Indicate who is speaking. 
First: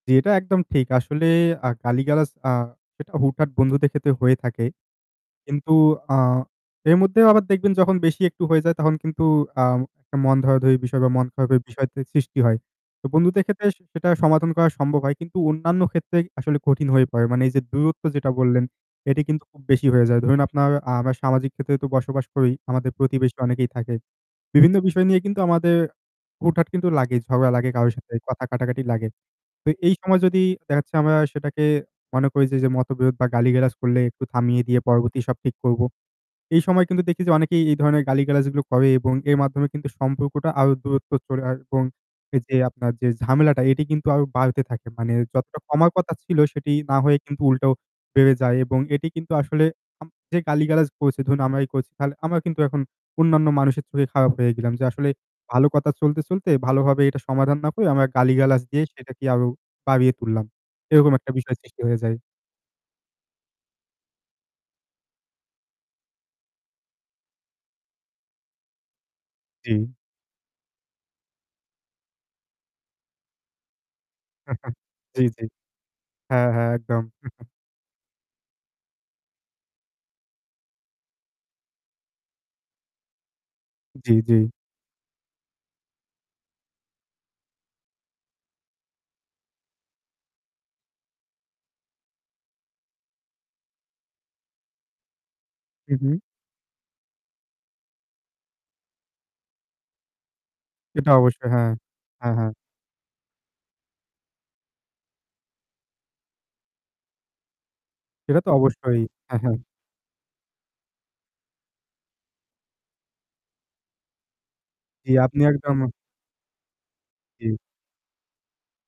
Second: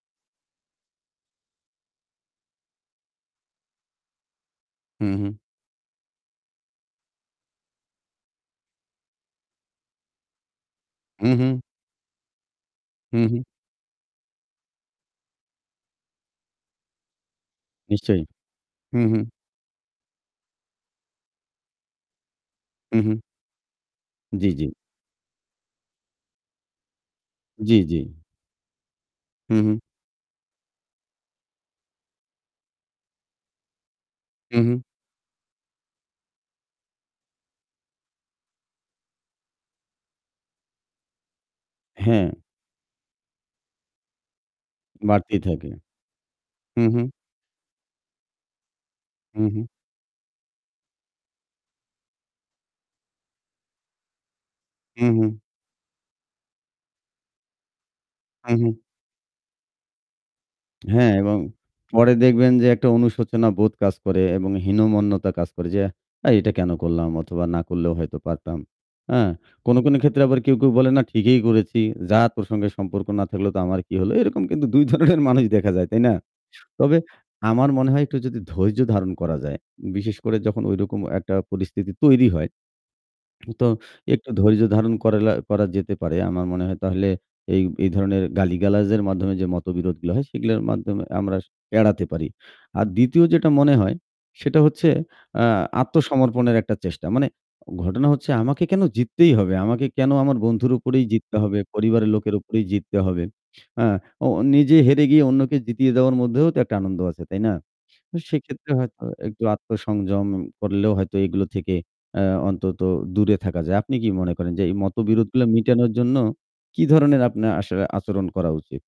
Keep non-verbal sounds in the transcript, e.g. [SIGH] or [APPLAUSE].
Speaker 1: জ্বি, এটা একদম ঠিক। আসলে আ গালিগালাজ আ সেটা হুট-হাট বন্ধুদের ক্ষেত্রে হয়ে থাকে।
Speaker 2: হু, হু।
Speaker 1: কিন্তু আ এর মধ্যেও আবার দেখবেন যখন বেশি একটু হয়ে যায় তখন কিন্তু আ একটা মন ধরাধরি বিষয় বা মন
Speaker 2: হু,
Speaker 1: খারাপের
Speaker 2: হু।
Speaker 1: বিষয় সৃষ্টি হয়। তো
Speaker 2: হু, হু।
Speaker 1: বন্ধুদের ক্ষেত্রে সেটা সমাধান করা সম্ভব হয়। কিন্তু অন্যান্য ক্ষেত্রে আসলে কঠিন হয়ে পড়ে। মানে এই যে দূরত্ব
Speaker 2: নিশ্চয়ই।
Speaker 1: যেটা বললেন
Speaker 2: হু, হু।
Speaker 1: এটি কিন্তু খুব বেশি হয়ে যায়। ধরুন আপনার আমরা সামাজিক ক্ষেত্রে তো বসবাস করি আমাদের
Speaker 2: হু, হু।
Speaker 1: প্রতিবেশী অনেকেই থাকে।
Speaker 2: জ্বি, জ্বি।
Speaker 1: বিভিন্ন বিষয় নিয়ে কিন্তু আমাদের হুটহাট কিন্তু লাগে ঝগড়া লাগে
Speaker 2: জ্বি,
Speaker 1: কারো
Speaker 2: জ্বি।
Speaker 1: সাথে কথা কাটাকাটি লাগে।
Speaker 2: হু,
Speaker 1: তো
Speaker 2: হু।
Speaker 1: এই সময় যদি দেখা যাচ্ছে আমরা সেটাকে মনে করি যে যে মতবিরোধ বা গালি-গালাজ করলে একটু
Speaker 2: হু,
Speaker 1: থামিয়ে দিয়ে
Speaker 2: হু।
Speaker 1: পরবর্তী সব ঠিক করব। এই সময় কিন্তু দেখি যে অনেকেই এই ধরনের গালিগালাজগুলো করে এবং এর মাধ্যমে কিন্তু সম্পর্কটা আরো দূরত্ব চলে এবং
Speaker 2: হ্যাঁ।
Speaker 1: এই যে আপনার যে ঝামেলাটা এটি কিন্তু আরো বাড়তে থাকে। মানে
Speaker 2: বাড়তেই
Speaker 1: যতটা
Speaker 2: থাকে।
Speaker 1: কমার কথা ছিল সেটি
Speaker 2: হু,
Speaker 1: না
Speaker 2: হু।
Speaker 1: হয়ে কিন্তু উল্টোও বেড়ে যায় এবং এটি কিন্তু
Speaker 2: হু, হু।
Speaker 1: আসলে [UNINTELLIGIBLE] যে গালিগালাজ করছে ধরুন আমরাই করছি আমরা কিন্তু এখন অন্যান্য মানুষের চোখে খারাপ হয়ে গেলাম যে
Speaker 2: হু,
Speaker 1: আসলে
Speaker 2: হু।
Speaker 1: ভালো কথা চলতে, চলতে ভালোভাবে এটা সমাধান না করে আমরা
Speaker 2: হু,
Speaker 1: গালিগালাজ
Speaker 2: হু।
Speaker 1: দিয়ে সেটাকে আরো বাড়িয়ে তুললাম।
Speaker 2: হ্যাঁ
Speaker 1: এরকম একটা
Speaker 2: এবং
Speaker 1: বিষয় সৃষ্টি হয়ে
Speaker 2: পরে
Speaker 1: যায়।
Speaker 2: দেখবেন যে একটা অনুশোচনা বোধ কাজ করে এবং হীনমন্যতা কাজ করে, যে "এই এটা কেন করলাম" অথবা "না করলেও হয়তো পারতাম।" হ্যাঁ? কোন,
Speaker 1: জ্বি।
Speaker 2: কোন ক্ষেত্রে আবার কে কেউ বলে "না ঠিকই করেছি। যার প্রসঙ্গে সম্পর্ক না থাকলেও তো আমার কি হলো।" এরকম কিন্তু
Speaker 1: [CHUCKLES]
Speaker 2: ২ ধরনের
Speaker 1: জ্বি,
Speaker 2: মানুষ
Speaker 1: জ্বি।
Speaker 2: দেখা যায়। তাই না?
Speaker 1: হ্যাঁ, হ্যাঁ।
Speaker 2: তবে
Speaker 1: একদম। [CHUCKLES]
Speaker 2: আমার মনে হয় একটু যদি ধৈর্য ধারণ করা যায়, বিশেষ করে যখন ঐরকম একটা পরিস্থিতি তৈরি হয় [SMACKS LIPS] তো
Speaker 1: জ্বি,
Speaker 2: একটু
Speaker 1: জ্বি।
Speaker 2: ধৈর্য ধারণ করেলা করা যেতে পারে। আমার মনে হয় তাহলে এই এই ধরনের গালিগালাজের মাধ্যমে যে মতবিরোধগুলো হয় সেগুলোর মাধ্যমে আমরা এড়াতে পারি। আর দ্বিতীয় যেটা মনে হয় সেটা হচ্ছে আ
Speaker 1: হু, হু।
Speaker 2: আত্মসমর্পণের একটা চেষ্টা। মানে ঘটনা হচ্ছে আমাকে কেন জিততেই হবে, আমাকে কেন আমার বন্ধুর উপরেই
Speaker 1: এটা
Speaker 2: জিততে
Speaker 1: অবশ্যই।
Speaker 2: হবে,
Speaker 1: হ্যাঁ,
Speaker 2: পরিবারের
Speaker 1: হ্যাঁ,
Speaker 2: লোকের
Speaker 1: হ্যাঁ।
Speaker 2: উপরেই জিততে হবে। আ ও নিজে হেরে গিয়ে অন্যকে জিতিয়ে দেওয়ার মধ্যেও তো একটা আনন্দ আছে। তাই না?
Speaker 1: সেটা তো
Speaker 2: সেক্ষেত্রে
Speaker 1: অবশ্যই।
Speaker 2: হয়তো
Speaker 1: হ্যাঁ,
Speaker 2: একটু
Speaker 1: হ্যাঁ।
Speaker 2: আত্মসংযম করলেও হয়তো এগুলো থেকে আ অন্তত দূরে থাকা যায়। আপনি কি মনে করেন যে এই
Speaker 1: জ্বি, আপনি
Speaker 2: মতবিরোধগুলো
Speaker 1: একদম
Speaker 2: মিটানোর জন্য কি ধরনের
Speaker 1: জ্বি।
Speaker 2: আপনার আসলে আচরণ করা উচিত?